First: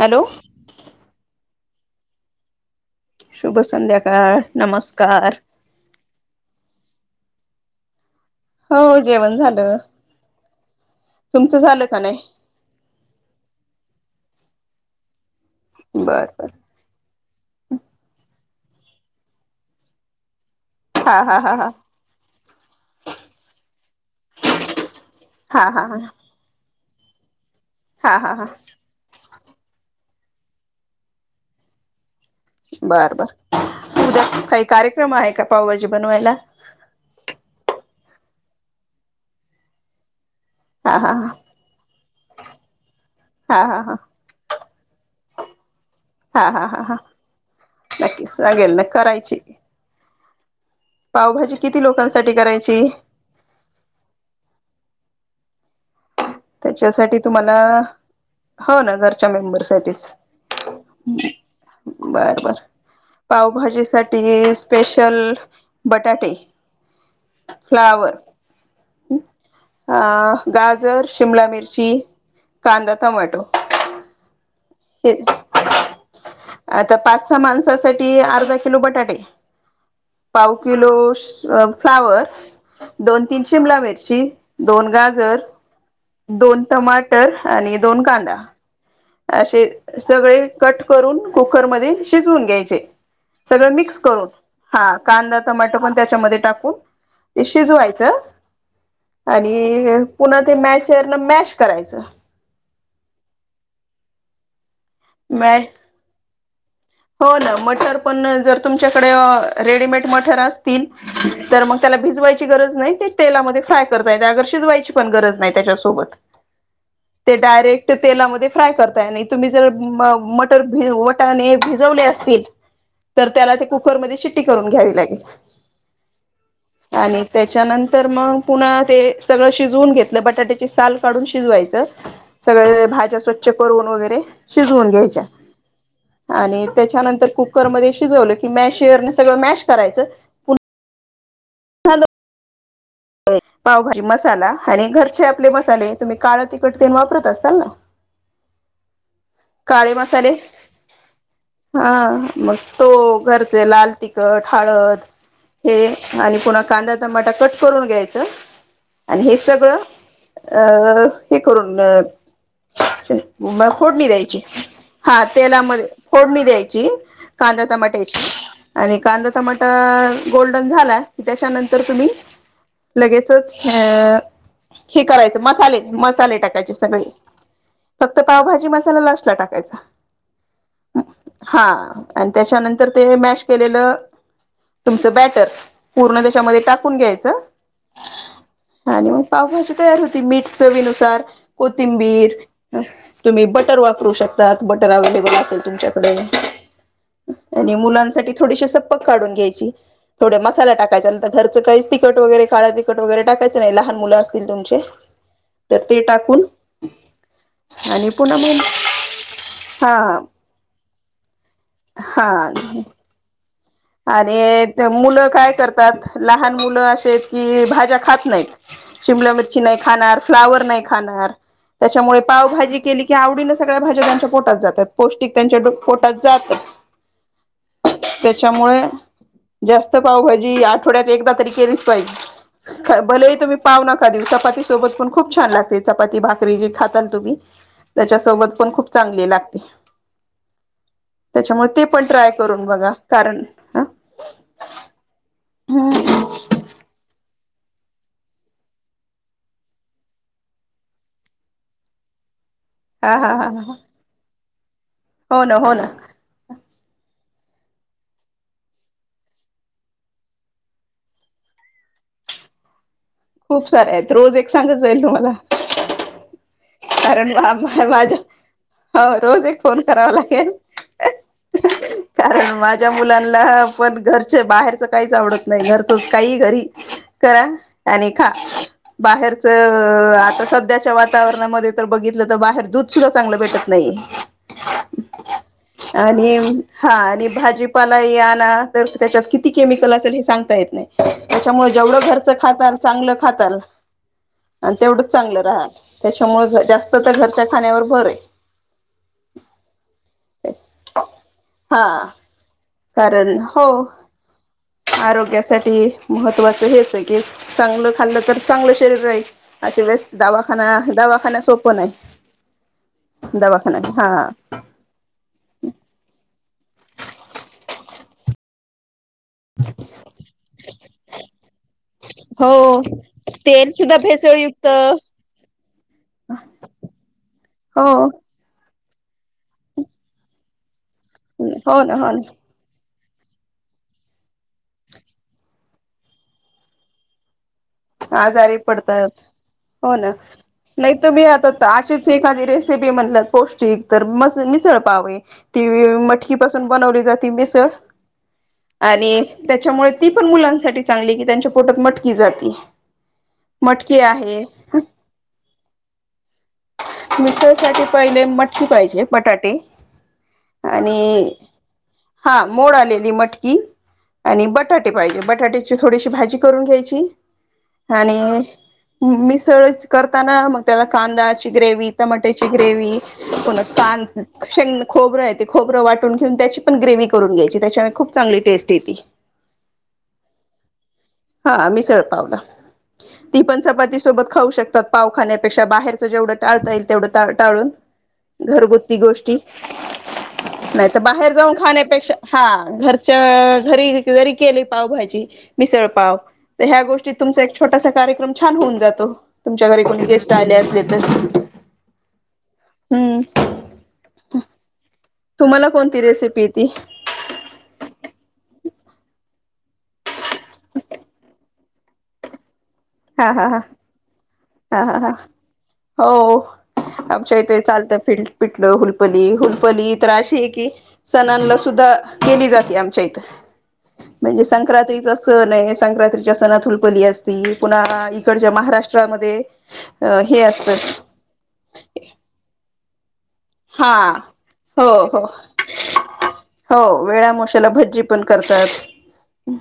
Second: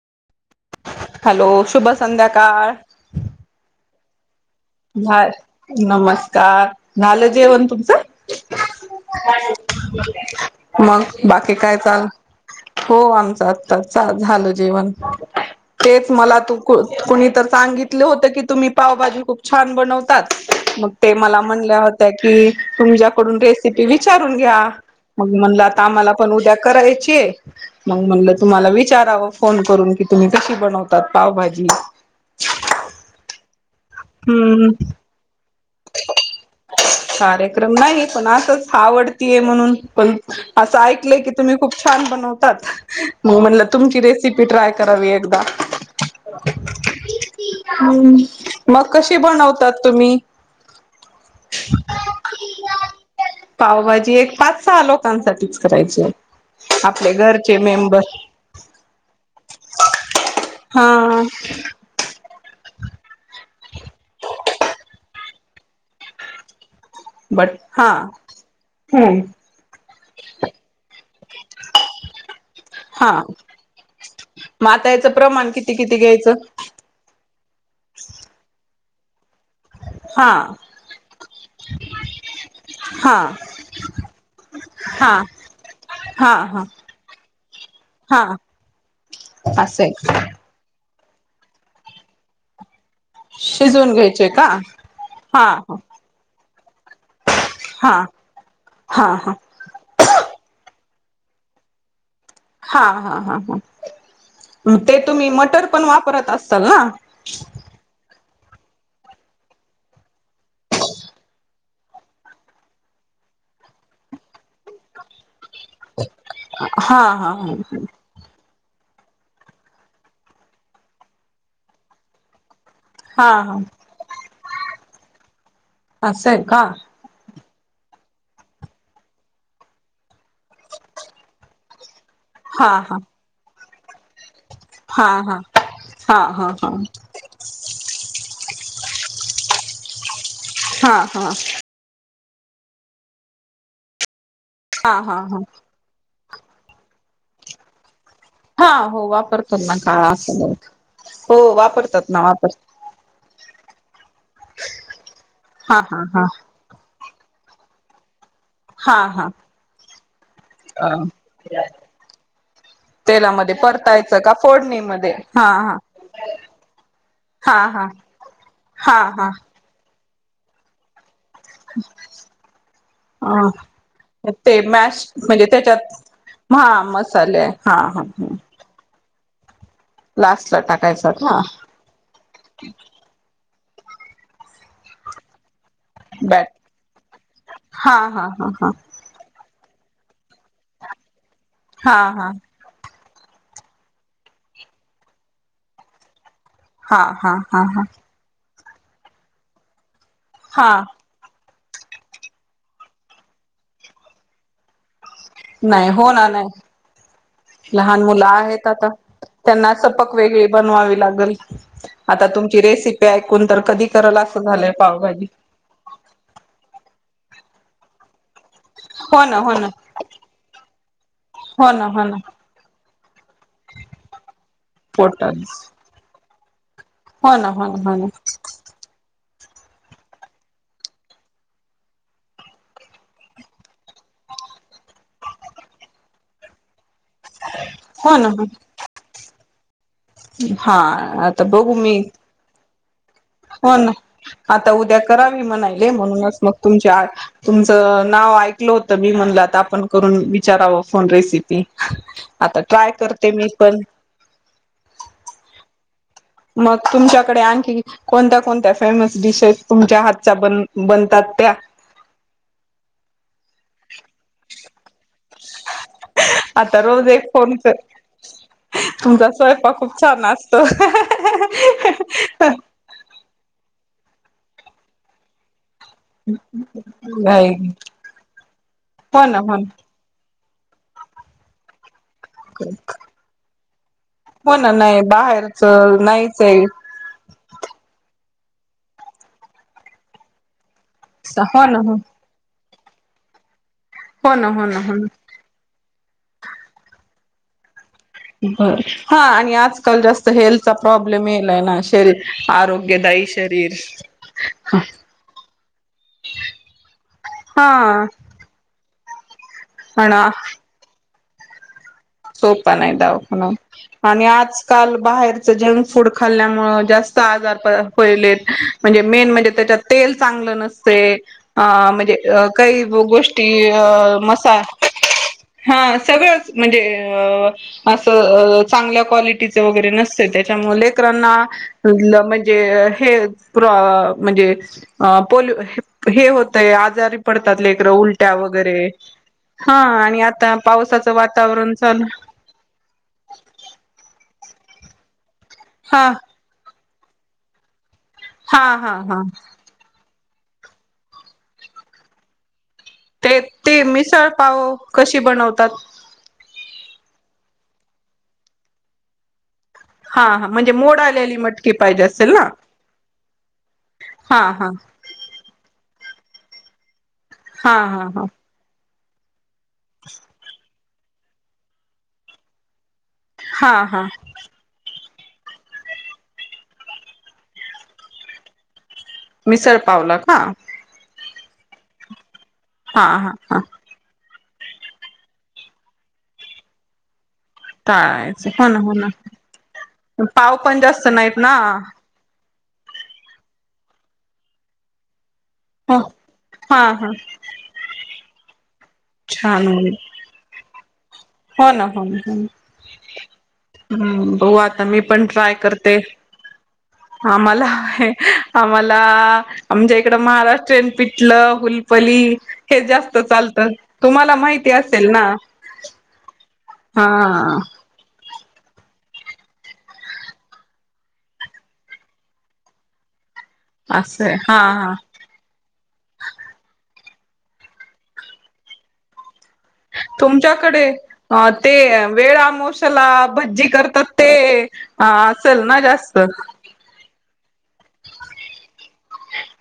Hello. Hello शुभ संध्याकाळ. शुभ संध्याकाळ. नमस्कार नमस्कार. झालं जेवण तुमचं? हो जेवण झालं [inaudible] मग बाकी तुमचं काय झालं का चाललंय? नाही हो, आमचं आत्ताच चा- झालं जेवण. तेच बर मला, बर तू कुणी तर सांगितलं होतं की तुम्ही पावभाजी खूप छान बनवतात. मग ते हा हा मला हा हा म्हणल्या होत्या, की तुमच्याकडून रेसिपी विचारून घ्या. मग म्हनलं, हा आता हा आम्हाला पण उद्या करायची हाय मग हा हा म्हणल, हा की हा तुम्हाला विचाराव फोन करून की तुम्ही कशी बनवतात? पावभाजी. बर बर. उद्या काही हम्म कार्यक्रम आहे का? पावभाजी बनवायला. कार्यक्रम नाही पण असंच, आवडतीय म्हणून पण असं हा हा ऐकलंय की, हा तुम्ही खूप छान बनवतात. मग हा म्हणलं हा तुमची रेसिपी ट्राय करावी एकदा. हा हा हा हा हम्, नक्कीच सांगेल मग ना कशी करायची बनवतात, तुम्ही? पावभाजी किती लोकांसाठी करायची [inaudible] पावभाजी एक पाच- सहा आलो. [unintelligible] करायची हाय. त्याच्यासाठी तुम्हाला, हो ना, घरच्या मेंबर साठीच. हा पावभाजी साठी स्पेशल बटाटे.. बट हा, फ्लावर हम्म. अ गाजर, शिमला मिरची, कांदा, हा टोमॅटो. मग आता याचं हे प्रमाण, किती किती घ्यायचं? [unintelligible] माणसासाठी, अर्धा किलो बटाटे. हा पाव किलो फ्लावर, हा दोन तीन शिमला मिरची, दोन हा गाजर, हा दोन हा टमाटर, आणि दोन हा कांदा. असे असं आहे सगळे कट करून, कुकरमध्ये शिजवून घ्यायचे. सगळ शिजवून मिक्स घ्यायचे करून, का हा, कांदा, हा टोमाॅटो पण त्याच्यामध्ये टाकू ते हा शिजवायचं. हा हा आणि पुन्हा ते मॅशरन मॅश करायचं. हा हा हा हा. ते तुम्ही मॅ मटर पण वापरत अस हो ना मटर पण जर तुमच्याकडे अ रेडीमेट मठर असतील, तर मग त्याला भिजवाची गरज नाही, तें तेलात मध्ये फ्राय करता येते अगर शिजवायची पण गरज नाही त्याच्यासोबत, हा हा ते हा डायरेक्ट तेलामध्ये फ्राय करताय नाही. तुम्ही जर मटर, वटाने भिजवले असतील तर हा त्याला हा ते कुकरमध्ये शिट्टी करून घ्यावी लागेल. असं आहे का आणि त्याच्यानंतर मग पुन्हा ते सगळं शिजवून घेतलं. बटाट्याची साल काढून शिजवायचं. हा सगळे हा भाज्या स्वच्छ करून वगैरे, शिजवून हा घ्यायच्या, हा हा हा आणि हा त्यानंतर कुकर मध्ये शिजवलं, की मॅशअर ने सगळं मॅश करायचं हा हा.. पुन्हा पावभाजी मसाला, आणि हा घरचे हा आपले मसाले, तुम्ही काळ तिकट ते न वापरत असाल ना? हा हो वापर तो ना, काळे काळा, मसाले असं ब हा. मग तो घर ते लाल तीखट, हळद, हे हा हा हा पु्हा कांदा टमाटर करून घ्यायचं हा आणि हा हे सगळं अ अं हे करून तेलामध्ये म फोडणी परतायचं का द्यायची फोडणीमध्ये हा हा तेलामध्ये फोडणी द्यायची कांदा हा हा टमाटा आणि हा कांदा हा टमाटा गोल्डन झाला की त्याच्यानंतर तुम्ही लगेचच अ ते हे मॅश करायचं म्हणजे मसाले त्याच्यात मसाले हा टाकायचे सगळे मसाले हा फक्त हा पावभाी मसाला ला असटला टाकायचा लास्ट ला टाकायचा का हा त्याच्यानंतर ते म केलेलं तुमचं बॅटर पूर्ण बॅट त्याच्यामध्ये टाकून घ्यायचं हा हा हा हा जी तयार होती मीठ चवीनुसार हा हा हा कोथिंबीर तुम्ही बटर वापरू शकतात बटर अवे्हेलेबल असेल तुमच्याकडे हा हा हा हा ोक काून घ्याय थो हा मसाला टाकायंतर घरचं का तट काळ तखट वगैरे टाकायचं नाही लहान मुलं असतील तुमचे तर नाही ते हो ना टाकून नाही लहान आणि मुलं पुन्हा मग आहेत आता त्यांना हा सपक वेगळी बनवावी लागली आ त हा क आणि मुलं काय करतात लहान मुलं असशी आहेत की भाज्या खात नाहीत हो शिमला ना हो मिरची ना नाही खाणार फ्लावर नाही खाणार हो ना हो ना त्याच्यामुळे पावभजी केली की आवडीने सगळ्या भाज्या त्यांच्या पोटात जातात पोट पौष्टिक त्यांच्या पोटात सात हो ना हो ना हो ना त्याच्यामुळे जास्त पावभाजी आठवड्यात एकदा तरी केलीच पाहिजे भले तुम्ही पाव नका दिव चपाती सोबत पण खूप छान लागते चपाती भाकरी जे खाताना तु हो ना हो त्याच्यासोबत पण खूप चांगली लागते हा आता त्याच्यामुळे बघू ते मी पण ट्राय करून बघा कारण हो ह ना आता उद्या करावी म्हणायले म्हणूनच मग तुमच्या तुमचं नाव ऐकलं होतं मी म्हणला तर आपण करून विचारावं फोन रेसिपी आता ट्राय हा करते हा मी हा ह पण हो ना हो ना क कोणत्या कोणत्या फेमस डिशेस तुमच्या हातच्या ब बनतात त्या खूप सारे आहेत रोज एक सांगत जाईल तुम्हाला आता रोज एक कारण बा फोन कर माझ्या हो तुमचा रोज एक स्वयंपाक फोन खूप करावा छान लागेल असतो कारण माझ्या मुलांना पण घरचे बाहेरच काहीच आवडत नाही घर त काही घरी हो करा ना आणि बाहेरच हो ना आता सध्याच्या वातावरणामध्ये बघित तर बाहेर दूध सुधा चांगलं भेटत नाही हो ना नाही बाहेरच आणि नाहीच आहे हा आणि भाजीपालाय क य त्या हो ना हो जेव घरच खात चांगलं खाताल हो ना हो आणि ना हो ना तेवढंच चांगलं राहाल त्याच्यामुळे जास्त तर घरच्या खाण्यावर भर आहे बरं हा आणि आजकाल जास्त हेल्थचा प्रॉब्लेम येलाय ना हा शरीर आरोग्यदायी कारण शरीर हो शरीर आरोग्यासाठी महत्त्वाचं हेचय की हा चांगलं खाल्लं तर चांगलं शरीर राहील अशे वेळेस दवाखाना दवाखाना सोपं नाही. सोप नाही दवाखाना आणि आजकाल बाहेरच जंक फूड खाल्ल्यानं मुळं जास्त आजार होयलेत म्हणजे मेन म्हणजे त्याच्यात तेल चांगलं नसते म्हणजे हो काही गोष्टी तेल अं सुद्धा भेसळ युक्त हा सगळंच म्हणजे हो अस चांगल्या क्वालटीच वगैरे नसतय त्याच्यामुळे लय रांना हो [unintelligible] ना हो ना म्हणजे हे म्हणजे पोल हे होतय आजारी पड [unintelligible] पडतात लेकरं उलट्या आजारी वगैरे पडतात हा आणि आता पावसाचं वातावरण चालू चीच एखादी रेसिपी म्हटलं पौष्टिक तर म मिसळ पावय ती हा मटकी पासून बनवली जाते मिसळ हा हा हा आणि त्याच्यामुळे ती पण मुलांसाठी चांगली की त्यांच्या पोटात मटकी जाती ते ते मटकी मिसळ आहे पाव कशी बनवतात? मिसळसाठी पहिले मटकी पाहिजे बटाटे हा हा म्हणजे मोड आणि आलेली मटकी पाहिजे असेल ना हा मोड आलेली मटकी हा आणि हा बटाटे पाहिजे बटाट्याची थोडीशी भाजी करून घ्यायची हा हा हा आणि मिसळच करताना मग त्याला कांदाची ग्रेवी टमाट्याची ग्रेवी पुन्हा हा कां हा शेंग खोबरं ते खोबरं वाटून घेऊन त्याची पण ग्रेवह करून घ्यायची त्याच्यामुळे खूप चांगली टेस्ट येती मिसळ पावला का? हा मिसळ पावला हा हा ती हा पण चपाती सोबत खाऊ शकतात पावखाण्यापेक्षा बाहेरच जेवढं टाळता येईल तेवढं टाळून टाळायचं हो ना हो घरगुती ना गोष्टी पाव पण नाही तर जास्त बाहेर नाहीत जाऊन ना खाण्यापेक्षा हा घरच्या घरी जरी केली पाव भाजी मिसळ हो पाव तर ह्या हा हा गोष्टी तुमच्या असा कार्यक्रम छान होऊन जातो छान तुमच्या घरी होईल कोणी गेस्ट आले असले तर हो ना हो ना हम्म हम्म बघू आता मी पण ट्राय तुम्हाला करते कोणती रेसिपी ती आम्हाला आम्हाला आमच्या इकडं महाराष्ट्रीयन पिटलं हुलपली हे जास्त हा हा हा चालतं तुम्हाला माहिती हा हा असेल हा ना? हो हा आमच्या इथे चालतं फील्ड पिटलं हुलपली हुलपली तर अशी आहे की सणला सुद्धा केली जाते आमच्या इथं असं आहे म्हणजे हा हा संक्रांतीचा सणय संक्रातीच्या सणात हुलपली असती. पुन्हा इकडच्या महाराष्ट्रामध्ये अ हे तुमच्याकडे असतं ते वेळ आमोशेला भज्जीं हा करतात ते हो हो असेल ना जास्त? जे पण करतात.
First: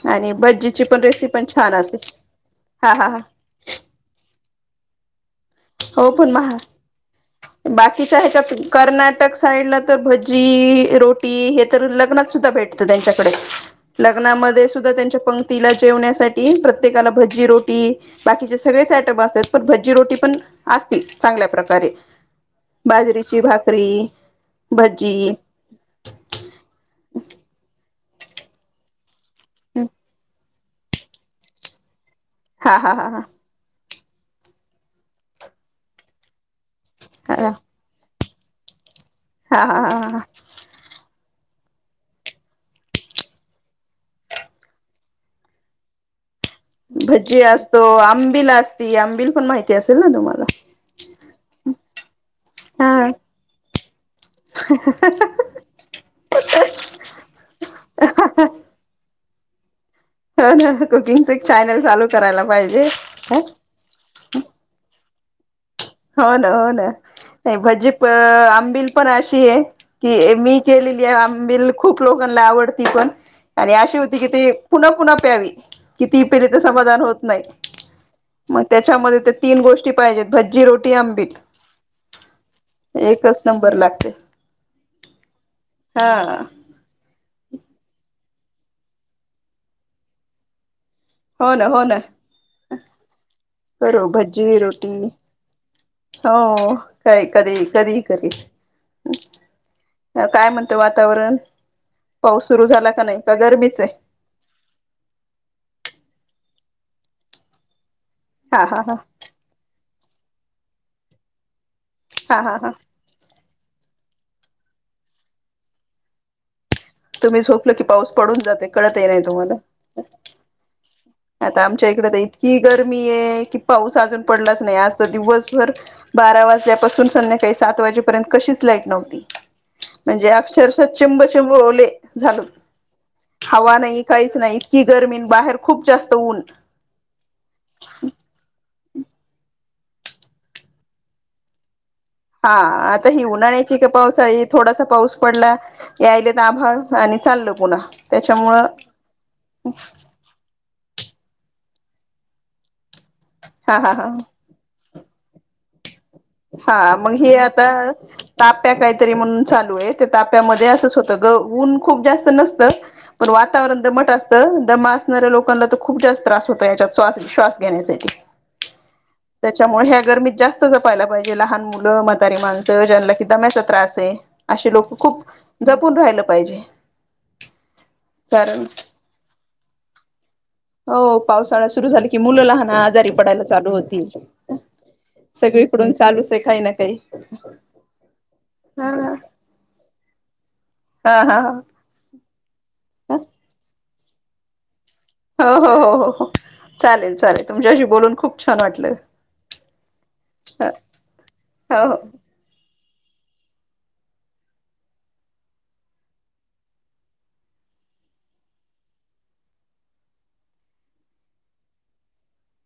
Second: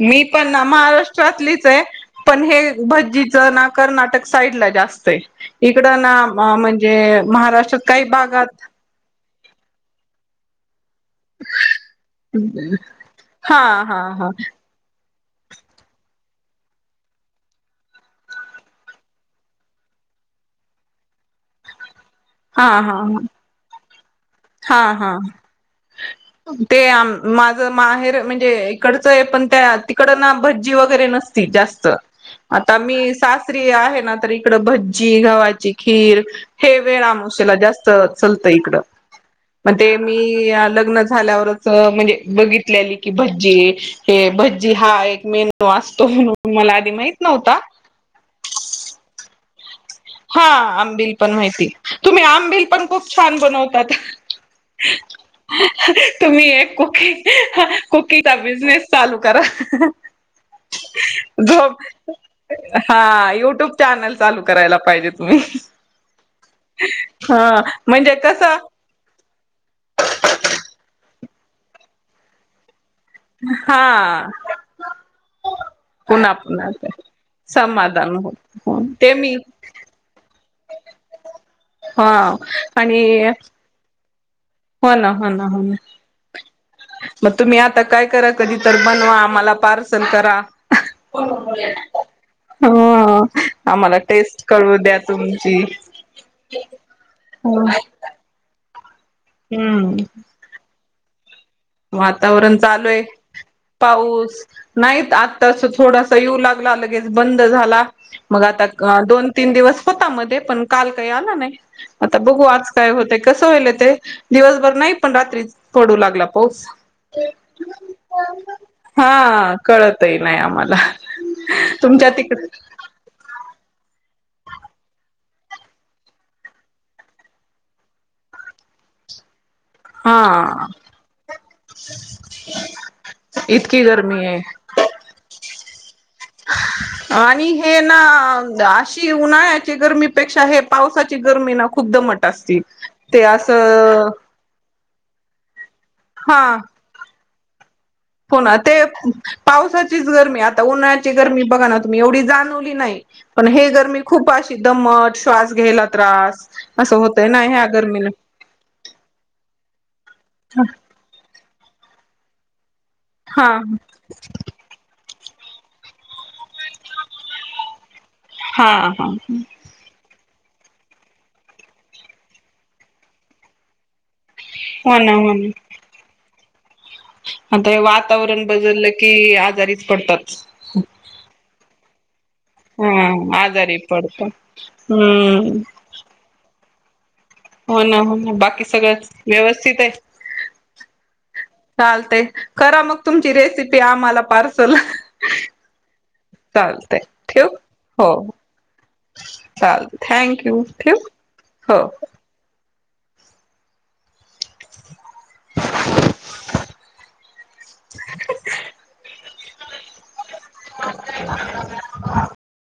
मी आणि पण ना भज्जीची पण रेसिपी पण छान महाराष्ट्रातलीचय, असते पण हे हा हा हा भज्जीचं ना कर्नाटक साईड ला जास्तय इकडं हो ना पण महा म्हणजे महाराष्ट्रात काही भागात र्नाटक साईड ला तर भज्जीं रोटी हे तर लग्नात सुद्धा भेटत त्यांच्याकडे हा हा हा लग्नामध्ये सुद्धा त्यांच्या पंक्तीला जेवण्यासाठी प्रत्येकाला भजी रोटी बाकीचे सगळेच आयटम असतात पण भजी रोटी पण असती चांगल्या प्रकारे हा हा बाजरीची भाकरी हा हा भजी ते माझ माहेर म्हणजे इकडं चय पण त्या तिकडं ना भज्जीं वगैरे नसती जास्त आता हा हा हा मी हा सासरी आहे ना तर इकडं भज्जी, गव्हाची खीर हे वेळ हा आमोशाला जास्त चलतंय इकड हा म्हण हा ते हा मी लग्न झाल्यावर म्हणजे बघितलेलं की भजी हे भजी हा एक मेनू असतो म्हण भजी असतो आंबिल असती आंबिल पण माहिती असेल ना तुम्हाला हा आंबिल पण माहिती तुम्ही आंबिल पण हा खूप छान बनवतात तुम्ही एक कुकी कुकीचा बिजनेस चालू करा हो ना कुकिंगच एक चॅनल चालू करायला पाहिजे हा हो युट्यूब चॅनल चालू करायला पाहिजे तुम्ही हो ना हो ना, हा भजी प म्हणजे कसं आंबिल पण अशीये की मी केली केलेली खूप लोकांना आवडती पण आणि अशी होती की, हा ते पुन्हा पुन्हा प्यावी कि ती पुन्हा पेले त, पुन्हा ते समाधान होत नाही. समाधान मग होत त्याच्यामध्ये ते मी तीन गोष्टी पाहिजेत भजी रोटी आंबिल हा आणि एकच नंबर लागते. हो ना, हो ना, हो ना. हा मग तुम्ही आता काय करा, कधी तर बनवा, मला पार्सल करा. हो ना हो ना हो. आम्हाला करू टेस्ट भज्जी करू रोटी द्या तुमची. हो काय कधी कधी कधी हम्म. काय म्हणतं वातावरण. पाऊस वातावरण सुरू झाला चालूये का नाही का गरमीच आहे पाऊस नाहीत आत्तास थोडासा येऊ लाग ला लगेच बंद झाला मग हा आता हा हा दोन, तीन दिवस होता मध्ये पण काल काही आला नाही, आता हा बघू हा हा आज काय होतय, कसं व्हायलय ते. दिवसभर नाही पण रात्री पडू लागला पाऊस. तुम्ही झोपलं की पाऊस पडून जाते कळतही नाही हा तुम्हाला कळतही नाही आम्हाला. आता आमच्या इकडे तुमच्या तर तिकड इतकी गर्मीये कि पाऊस अजून पडलाच नाही आज तर दिवसभर बारा वाजल्यापासून संध्याकाळी सात वाजेपर्यंत कशीच लाईट नव्हती. म्हणजे हा अक्षरशः चिंबचिंब ओले झालो. हवा इतकी नाही गरमी काहीच आहे. नाही इतकी गर्मीन बाहेर खूप जास्त ऊन आणि हे ना ची उन्हाळ्याची गरमीपेक्षा हे पावसाची गरमी न हा आता ही उन्हाळ्यायची का पावसाळी थोडासा पाऊस पडला याईलेत आभाळ आणि चालल पुन्हा. होणा त्याच्यामुळं ते पावसाचीच गरमी आता उन्हाळ्या ळ्याची गरमी बघा ना तुम्ही एवढी जाणवली नाही पण हे हा हा गरमी हा खूप अशी दमट श्वास घ्यायला त्रास हा असं मग होतय हे ना आता ह्या गरमीन ताप्या काहीतरी म्हणून चालूये त्या ताप्यामध्ये असच होतं, ग ऊन खूप जास्त नसतं पण हा वातावरण दमट असतं दमास असणाऱ्या लोकांना तर खूप जास्त त्रास होत याच्यात, श्वास श्वास घेण्यासाठी. हा हा. त्याच्यामुळे ह्या गरमीत जास्त जपायला पाहिजे लहान मुलं म्हातारी माणसं ज्यांना की दम्याचा त्रासे. असे हो लोक ना खूप हो ना जपून राहिलं पाहिजे. आता वातावरण कारण बदललं की आजारीच पडतात. हो पावसाळा सुरु झाला की मुलं लहान हा आजारी पडायला चालू आजारी होतील. पडतात. हम्म सगळीकडून चालूचे काही ना काही हो ना हो ना बाकी हा सगळं व्यवस्थिते. हा हा हा. चालतंय करा मग तुमची रेसिपी आम्हाला पार्सल. हो हो हो हो हो चालतय चालेल चालेल तुमच्याशी बोलून खूप छान वाटलं. चालतंय थँक यू ठेवू. हो. [inaudible] [inaudible]